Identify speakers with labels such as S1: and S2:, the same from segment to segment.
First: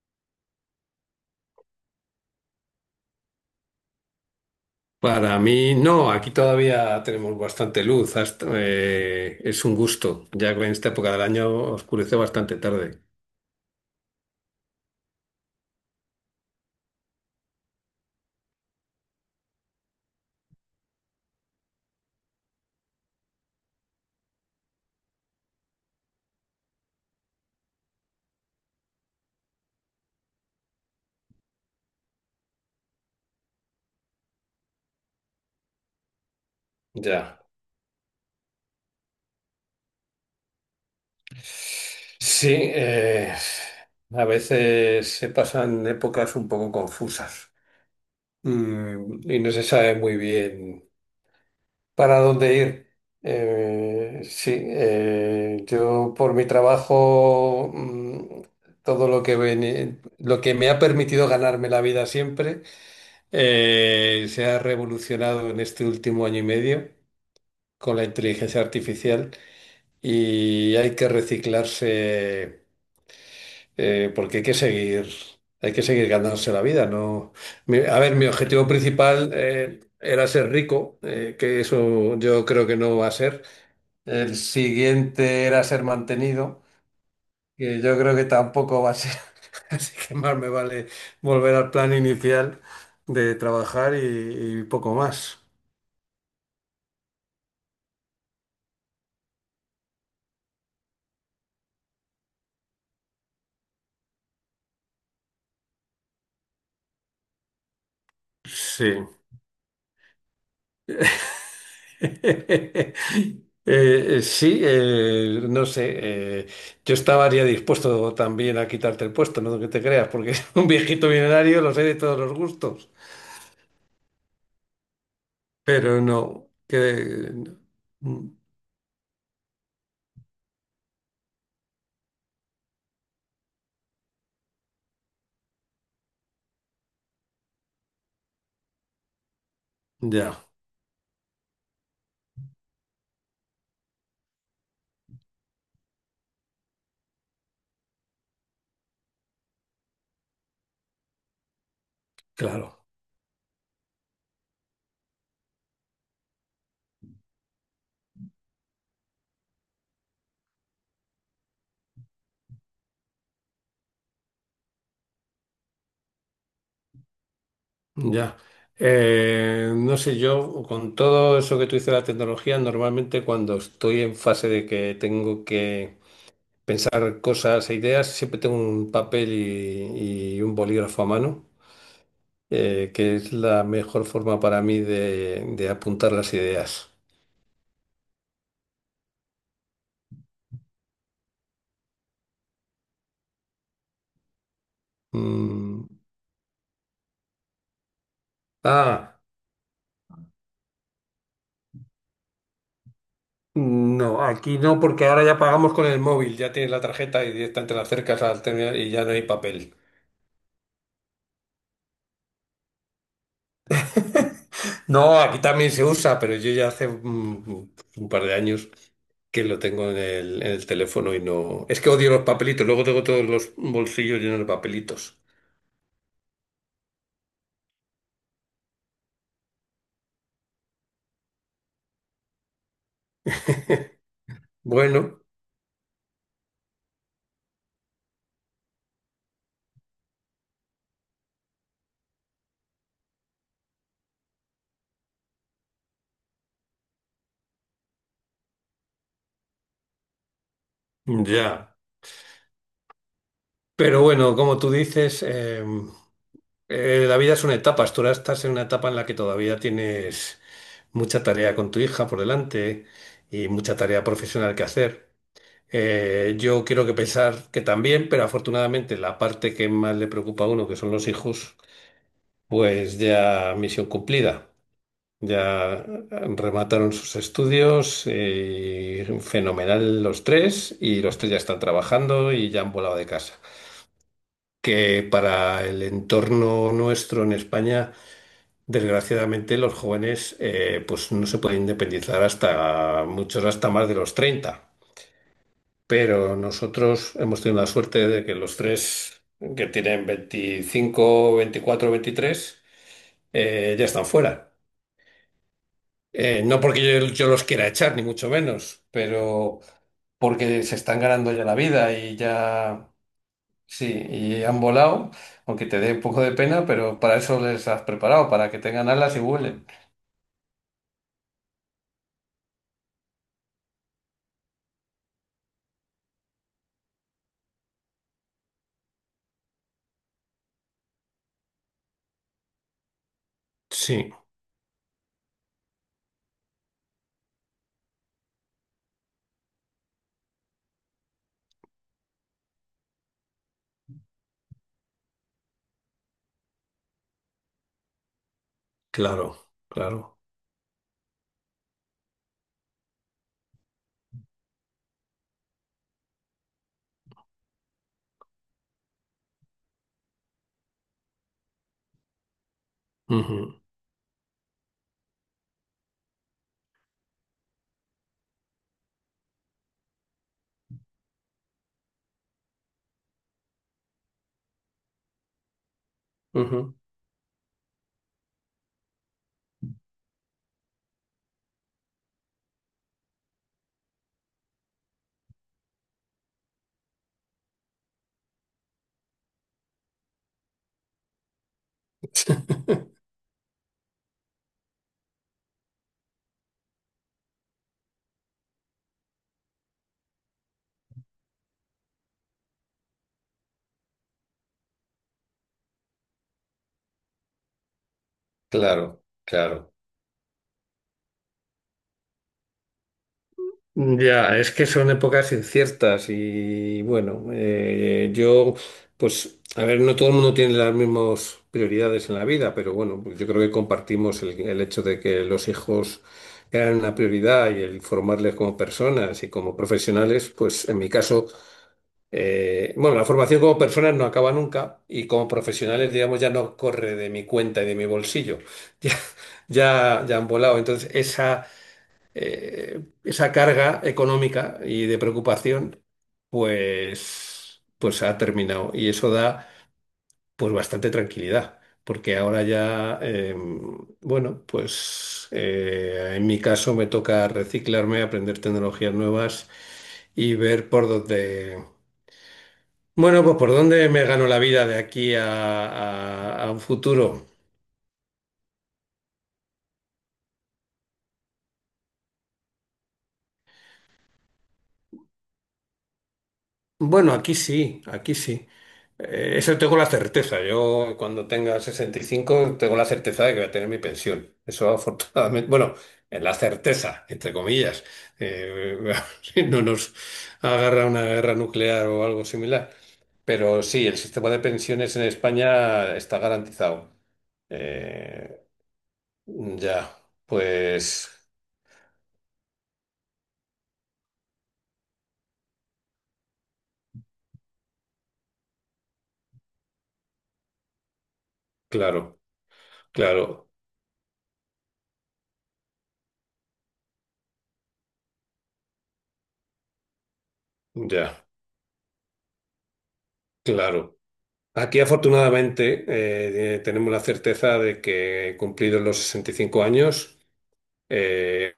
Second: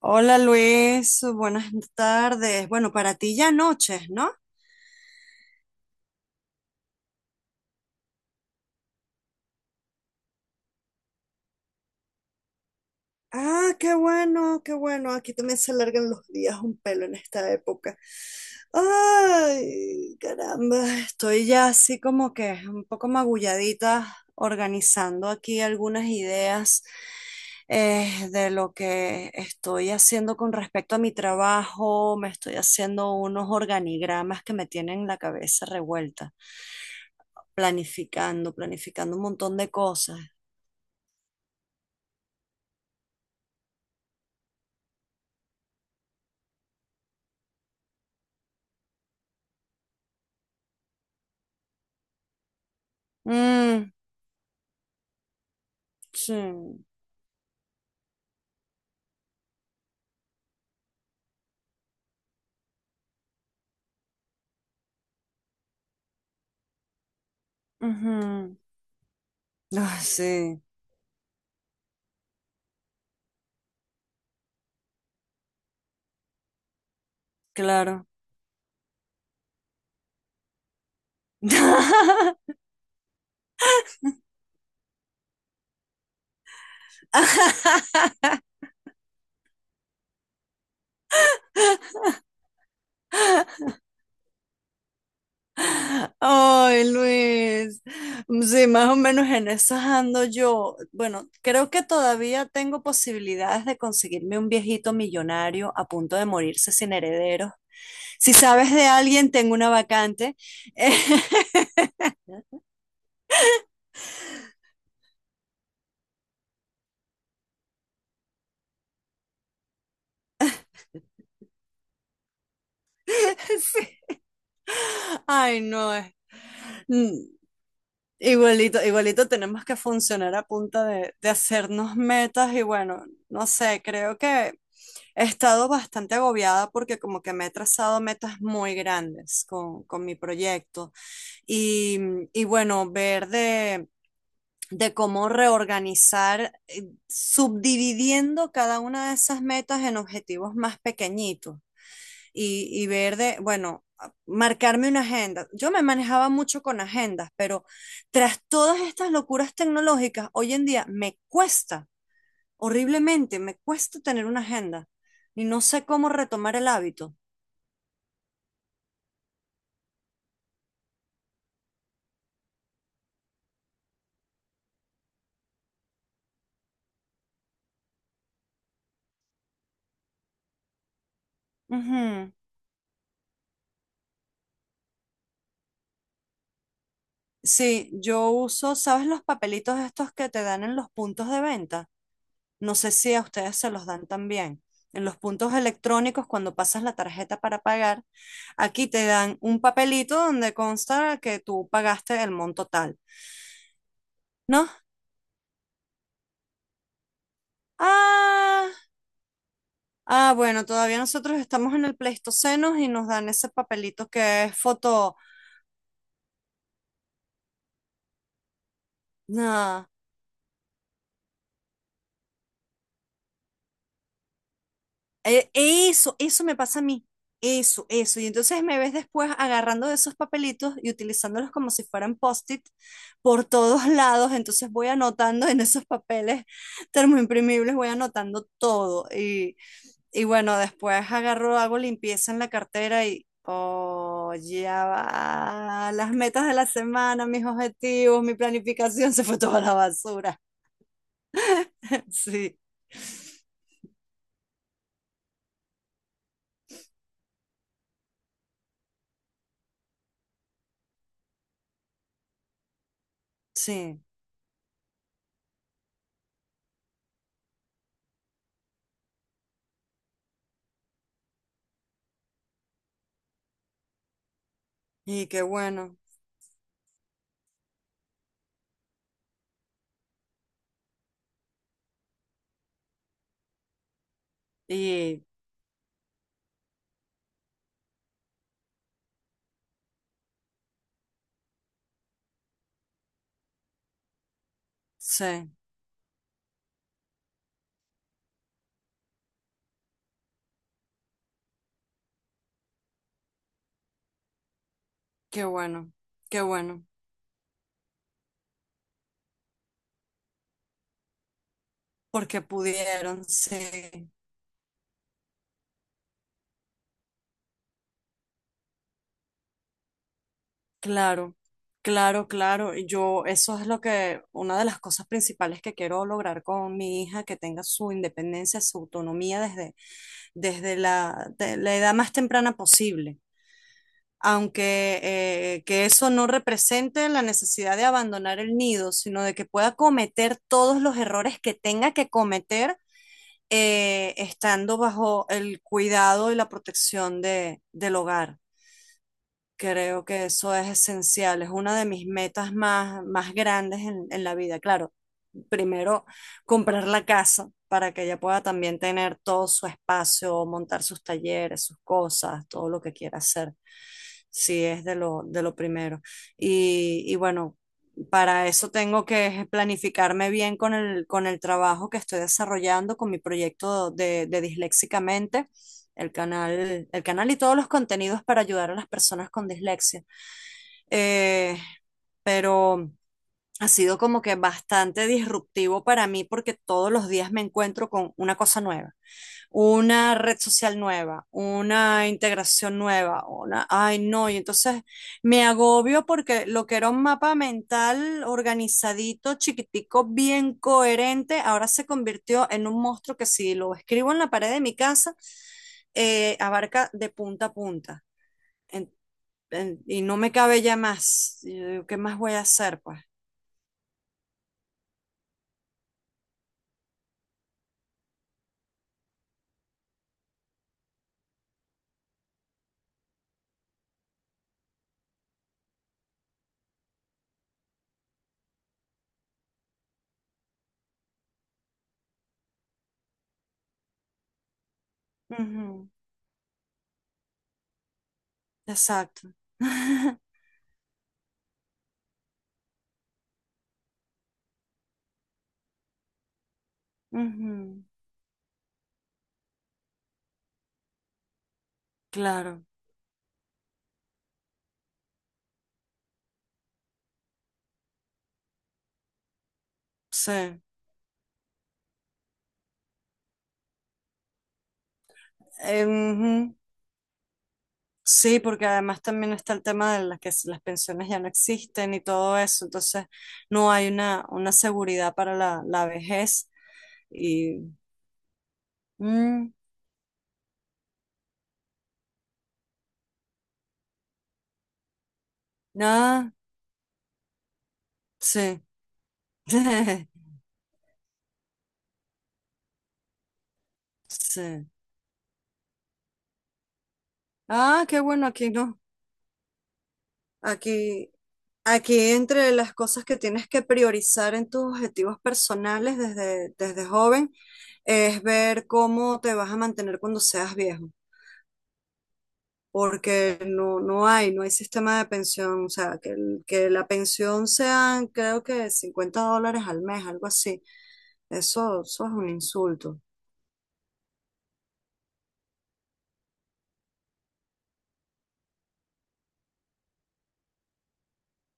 S1: Hola Luis, buenas tardes. Bueno, para ti ya noches, ¿no?
S2: Para mí, no, aquí todavía tenemos bastante luz. Es un gusto, ya que en esta época del año oscurece bastante tarde.
S1: Ah, qué bueno, qué bueno. Aquí también se alargan los días un pelo en esta época. Ay, caramba, estoy ya así como que un poco magulladita organizando aquí algunas ideas de lo que estoy haciendo con respecto a mi trabajo. Me estoy haciendo unos organigramas que me tienen la cabeza revuelta,
S2: Ya.
S1: planificando un montón de cosas.
S2: Sí, a veces se pasan épocas un poco confusas. Mm, y no se sabe muy bien para dónde ir.
S1: Mm,
S2: Sí, yo
S1: sí.
S2: por mi trabajo, todo lo que, lo que me ha permitido ganarme la vida siempre. Se ha revolucionado en este último año y medio con la
S1: Ujú.
S2: inteligencia artificial,
S1: Ah, sí,
S2: y hay que reciclarse, porque hay que seguir ganándose la vida, ¿no? A
S1: claro.
S2: ver, mi objetivo principal, era ser rico, que eso yo creo que no va a ser. El siguiente era ser mantenido, que yo creo que tampoco va a ser. Así que más me vale volver al plan inicial de trabajar y poco más.
S1: Ay, Luis. Sí, más o menos en esas ando yo. Bueno, creo que todavía tengo posibilidades de conseguirme un viejito millonario a punto de morirse sin herederos. Si sabes de
S2: Sí.
S1: alguien, tengo una vacante.
S2: Sí, no sé. Yo estaría dispuesto también a quitarte el puesto, no que te creas, porque un viejito millonario los hay de todos los gustos.
S1: Sí. Ay, no.
S2: Pero no,
S1: Mm,
S2: que... mm.
S1: Igualito, igualito tenemos que funcionar a punta de hacernos metas y bueno, no sé, creo que he estado bastante agobiada porque como que me he trazado metas muy grandes con mi
S2: Ya,
S1: proyecto y, y bueno, ver de cómo reorganizar, subdividiendo cada una de esas metas en objetivos más pequeñitos
S2: claro,
S1: y ver de, bueno, marcarme una agenda. Yo me manejaba mucho con agendas, pero tras todas estas locuras tecnológicas, hoy en día me cuesta, horriblemente, me cuesta tener una agenda y no sé cómo retomar el hábito.
S2: ya. No sé, yo con todo eso que tú dices de la tecnología, normalmente cuando estoy en fase de que tengo que pensar cosas e ideas, siempre tengo un papel y un bolígrafo a mano.
S1: Ujú.
S2: Que es la mejor forma para mí de apuntar las ideas.
S1: Sí, yo uso, ¿sabes los papelitos estos que te dan en los puntos de venta? No sé si a ustedes se los dan también. En los puntos
S2: Mm.
S1: electrónicos, cuando pasas la tarjeta para pagar, aquí te
S2: Ah,
S1: dan un papelito donde consta que tú pagaste el monto tal,
S2: no, aquí
S1: ¿no?
S2: no, porque ahora ya pagamos con el móvil, ya tienes la tarjeta y directamente la acercas al
S1: Ah,
S2: terminal y ya no hay papel.
S1: ah, bueno, todavía nosotros estamos en el Pleistoceno y nos dan ese papelito que es foto.
S2: No, aquí también se usa, pero yo ya hace un par de años que lo
S1: Nah.
S2: tengo en el teléfono y no... Es que odio los papelitos, luego tengo todos los bolsillos llenos de papelitos.
S1: Eso, eso me pasa a mí. Eso, eso. Y entonces me ves después agarrando de esos papelitos y utilizándolos como si fueran post-it por todos lados. Entonces voy
S2: Bueno,
S1: anotando en esos papeles termoimprimibles, voy anotando todo. Y bueno, después agarro, hago limpieza en la cartera y, oh, ya va. Las metas de la semana, mis objetivos, mi planificación se fue toda a la basura.
S2: ya.
S1: Sí,
S2: Pero bueno, como tú dices, la vida es una etapa, tú ahora estás en una etapa en la que todavía tienes mucha tarea con tu hija por delante y mucha
S1: sí.
S2: tarea profesional que hacer. Yo quiero que pensar que también, pero afortunadamente la parte que más le preocupa a uno, que son los hijos, pues ya misión cumplida.
S1: Y qué
S2: Ya
S1: bueno.
S2: remataron sus estudios, fenomenal los tres, y los tres ya están trabajando y ya han volado de casa. Que
S1: Y
S2: para el entorno nuestro en España, desgraciadamente los jóvenes, pues no se pueden independizar hasta muchos hasta más de los 30.
S1: sí.
S2: Pero nosotros hemos tenido la suerte de que los tres que tienen 25, 24, veintitrés, ya están fuera.
S1: Qué bueno, qué
S2: No porque
S1: bueno,
S2: yo, los quiera echar, ni mucho menos, pero porque se están ganando ya la vida y
S1: porque
S2: ya
S1: pudieron,
S2: sí,
S1: sí,
S2: y han volado, aunque te dé un poco de pena, pero para eso les has preparado, para que tengan alas y vuelen.
S1: claro, claro, claro. Y yo, eso es lo que, una de las cosas principales que quiero lograr con mi hija, que tenga su independencia, su autonomía desde, desde la, de la edad más temprana posible.
S2: Sí,
S1: Aunque que eso no represente la necesidad de abandonar el nido, sino de que pueda cometer todos los errores que tenga que cometer estando bajo el cuidado y la protección de, del hogar.
S2: claro,
S1: Creo
S2: claro.
S1: que eso es esencial, es una de mis metas más, más grandes en la vida. Claro, primero comprar la casa para que ella pueda también tener todo su espacio, montar sus talleres, sus cosas, todo lo que quiera
S2: Ujú,
S1: hacer. Sí, es de lo primero. Y bueno, para eso tengo que planificarme bien con el trabajo que estoy desarrollando, con mi proyecto de Disléxicamente
S2: ujú.
S1: el canal y todos los contenidos para ayudar a las personas con dislexia. Eh, pero ha sido como que bastante disruptivo para mí porque todos los días me encuentro con una cosa nueva, una red social nueva, una integración nueva, una, ay no, y entonces me agobio porque lo que era un mapa mental organizadito, chiquitico, bien coherente, ahora se convirtió en un monstruo que si lo escribo en la pared de mi casa, abarca de punta a punta. En-
S2: Claro, claro.
S1: y no me cabe ya más. Y yo digo, ¿qué más voy a hacer, pues?
S2: Ya, es que son épocas inciertas y bueno, yo, pues, a ver, no todo el mundo tiene las mismas prioridades en la vida, pero bueno, pues yo creo que compartimos el hecho de que los hijos eran una prioridad y el formarles como personas y como profesionales, pues en mi caso. Bueno, la formación como personas no acaba nunca y como
S1: Ujú.
S2: profesionales, digamos, ya no corre de mi cuenta y de mi bolsillo.
S1: Exacto.
S2: Ya, ya, ya han volado. Entonces, esa, esa carga económica y de preocupación,
S1: Ujú.
S2: pues ha terminado. Y eso da, pues, bastante tranquilidad. Porque ahora
S1: Claro,
S2: ya, bueno, pues en mi caso me toca reciclarme, aprender tecnologías nuevas y
S1: sí.
S2: ver por dónde. Bueno, pues ¿por dónde me gano la vida de aquí a
S1: Ujú.
S2: un futuro?
S1: Sí, porque además también está el tema de las las pensiones ya no existen y todo eso, entonces no hay una seguridad para la, la vejez
S2: Bueno, aquí
S1: y
S2: sí, aquí sí.
S1: mm,
S2: Eso tengo la certeza. Yo cuando tenga 65 tengo la certeza de que voy a tener mi pensión. Eso afortunadamente, bueno, en
S1: nada,
S2: la certeza, entre comillas.
S1: sí,
S2: Eh, si no nos agarra una guerra nuclear o algo similar. Pero sí, el sistema de
S1: sí.
S2: pensiones en España está garantizado.
S1: Ah, qué bueno,
S2: Eh,
S1: aquí no,
S2: ya, pues
S1: aquí. Aquí entre las cosas que tienes que priorizar en tus objetivos personales desde, desde joven es ver cómo te vas a mantener cuando seas viejo,
S2: claro,
S1: porque
S2: claro.
S1: no, no hay, no hay sistema de pensión, o sea, que, que la pensión sean creo que 50 dólares al mes, algo así.
S2: Ya,
S1: Eso es un insulto.
S2: claro. Aquí afortunadamente, tenemos la certeza de que cumplidos los 65 años, eh,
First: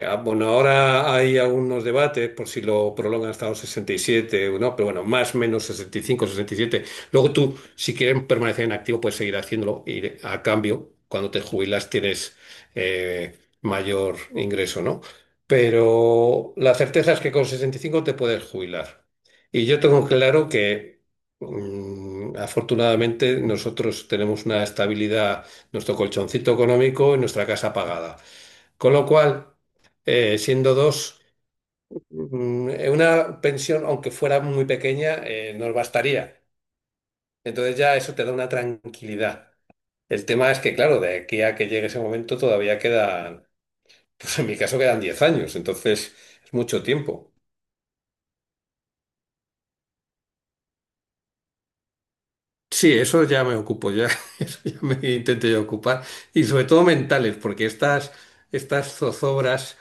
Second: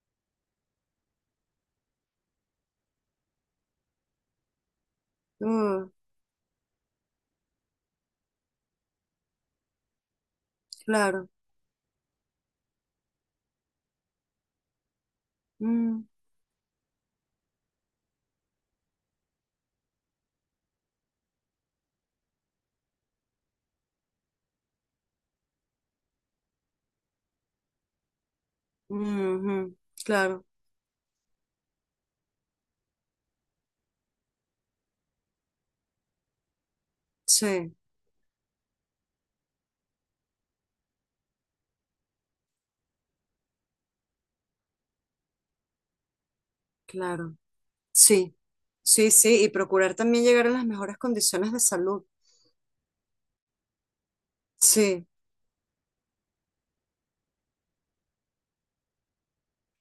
S2: ah, bueno, ahora hay algunos debates por si lo prolongan hasta los 67 o no, pero bueno, más o menos
S1: Mm,
S2: 65, 67. Luego tú, si quieres permanecer en activo, puedes seguir haciéndolo y a cambio,
S1: claro.
S2: cuando te jubilas tienes, eh, mayor ingreso, ¿no?
S1: Mm,
S2: Pero la certeza es que con 65 te puedes jubilar. Y yo tengo claro que, afortunadamente, nosotros tenemos una estabilidad, nuestro colchoncito económico y nuestra casa pagada. Con lo cual,
S1: ujú, claro.
S2: siendo dos, una pensión, aunque fuera muy pequeña, nos bastaría.
S1: Sí,
S2: Entonces ya eso te da una tranquilidad. El tema es que, claro, de aquí a que llegue ese momento todavía quedan, pues en mi caso quedan 10 años, entonces es mucho tiempo.
S1: claro. Sí, sí, sí. Y procurar también llegar a las mejores condiciones de salud.
S2: Sí, eso ya me ocupo, ya, eso ya me
S1: Sí,
S2: intento yo ocupar. Y sobre todo mentales, porque estas, estas zozobras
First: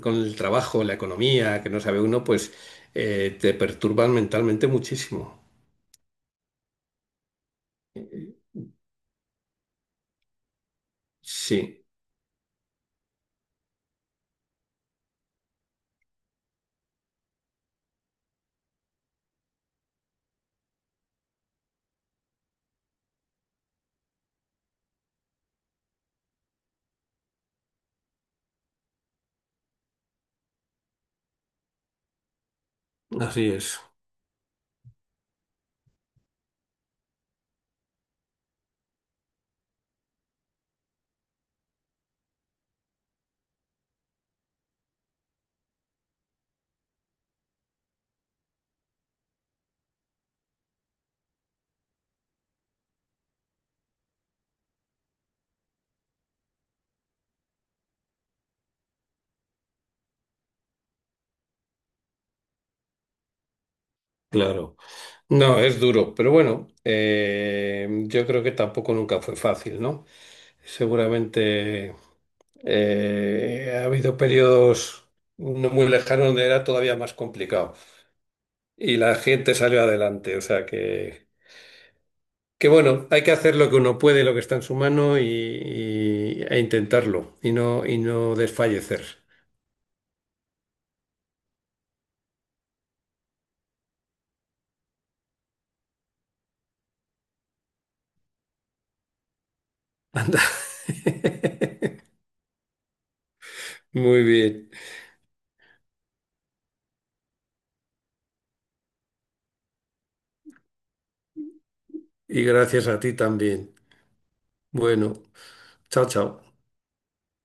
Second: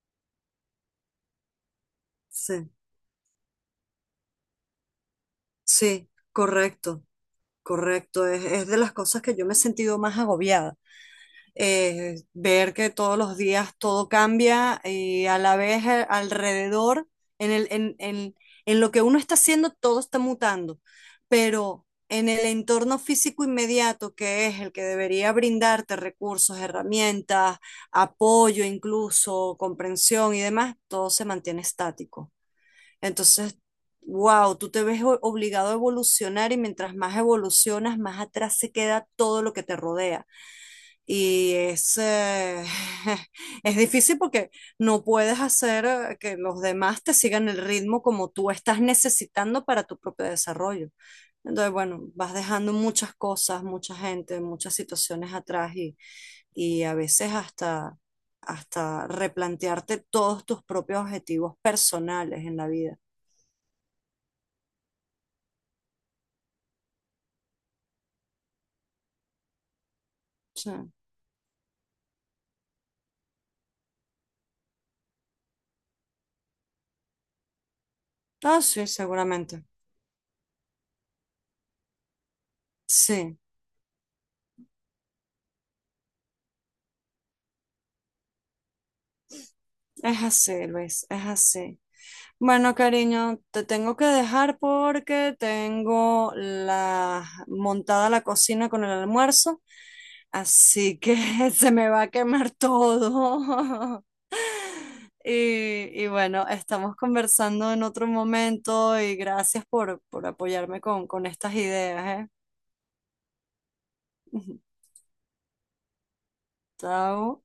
S2: con el trabajo, la economía, que no sabe uno, pues
S1: sí,
S2: te perturban mentalmente muchísimo.
S1: sí, correcto, correcto. Es de las cosas que yo me he sentido más agobiada.
S2: Sí,
S1: Ver que todos los días todo cambia y a la vez alrededor, en el, en lo que uno está haciendo, todo está mutando. Pero en el entorno físico inmediato, que es el que debería brindarte recursos, herramientas, apoyo incluso, comprensión y demás, todo se mantiene estático.
S2: así
S1: Entonces,
S2: es,
S1: wow, tú te ves obligado a evolucionar y mientras más evolucionas, más atrás se queda todo lo que te rodea. Y es, es difícil porque no puedes hacer que los demás te sigan el ritmo como tú estás necesitando para tu propio desarrollo. Entonces, bueno, vas dejando muchas cosas, mucha gente, muchas situaciones atrás y a veces hasta, hasta replantearte todos tus propios objetivos personales en la vida.
S2: claro. No, es duro, pero bueno, yo creo que tampoco nunca fue fácil, ¿no?
S1: Sí.
S2: Seguramente, ha habido periodos no muy lejanos donde era todavía más complicado
S1: Ah, sí,
S2: y la gente
S1: seguramente.
S2: salió adelante, o sea que bueno, hay que
S1: Sí,
S2: hacer lo que uno puede, lo que está en su mano e intentarlo y no desfallecer.
S1: es así, Luis, es así. Bueno, cariño, te tengo que dejar porque tengo la montada la cocina con el almuerzo,
S2: Anda.
S1: así que se me va a quemar todo.
S2: Muy bien,
S1: Y, y bueno, estamos conversando en otro momento y gracias por apoyarme con estas ideas,
S2: y gracias a ti también.
S1: ¿eh?
S2: Bueno. Chao, chao.
S1: Chao.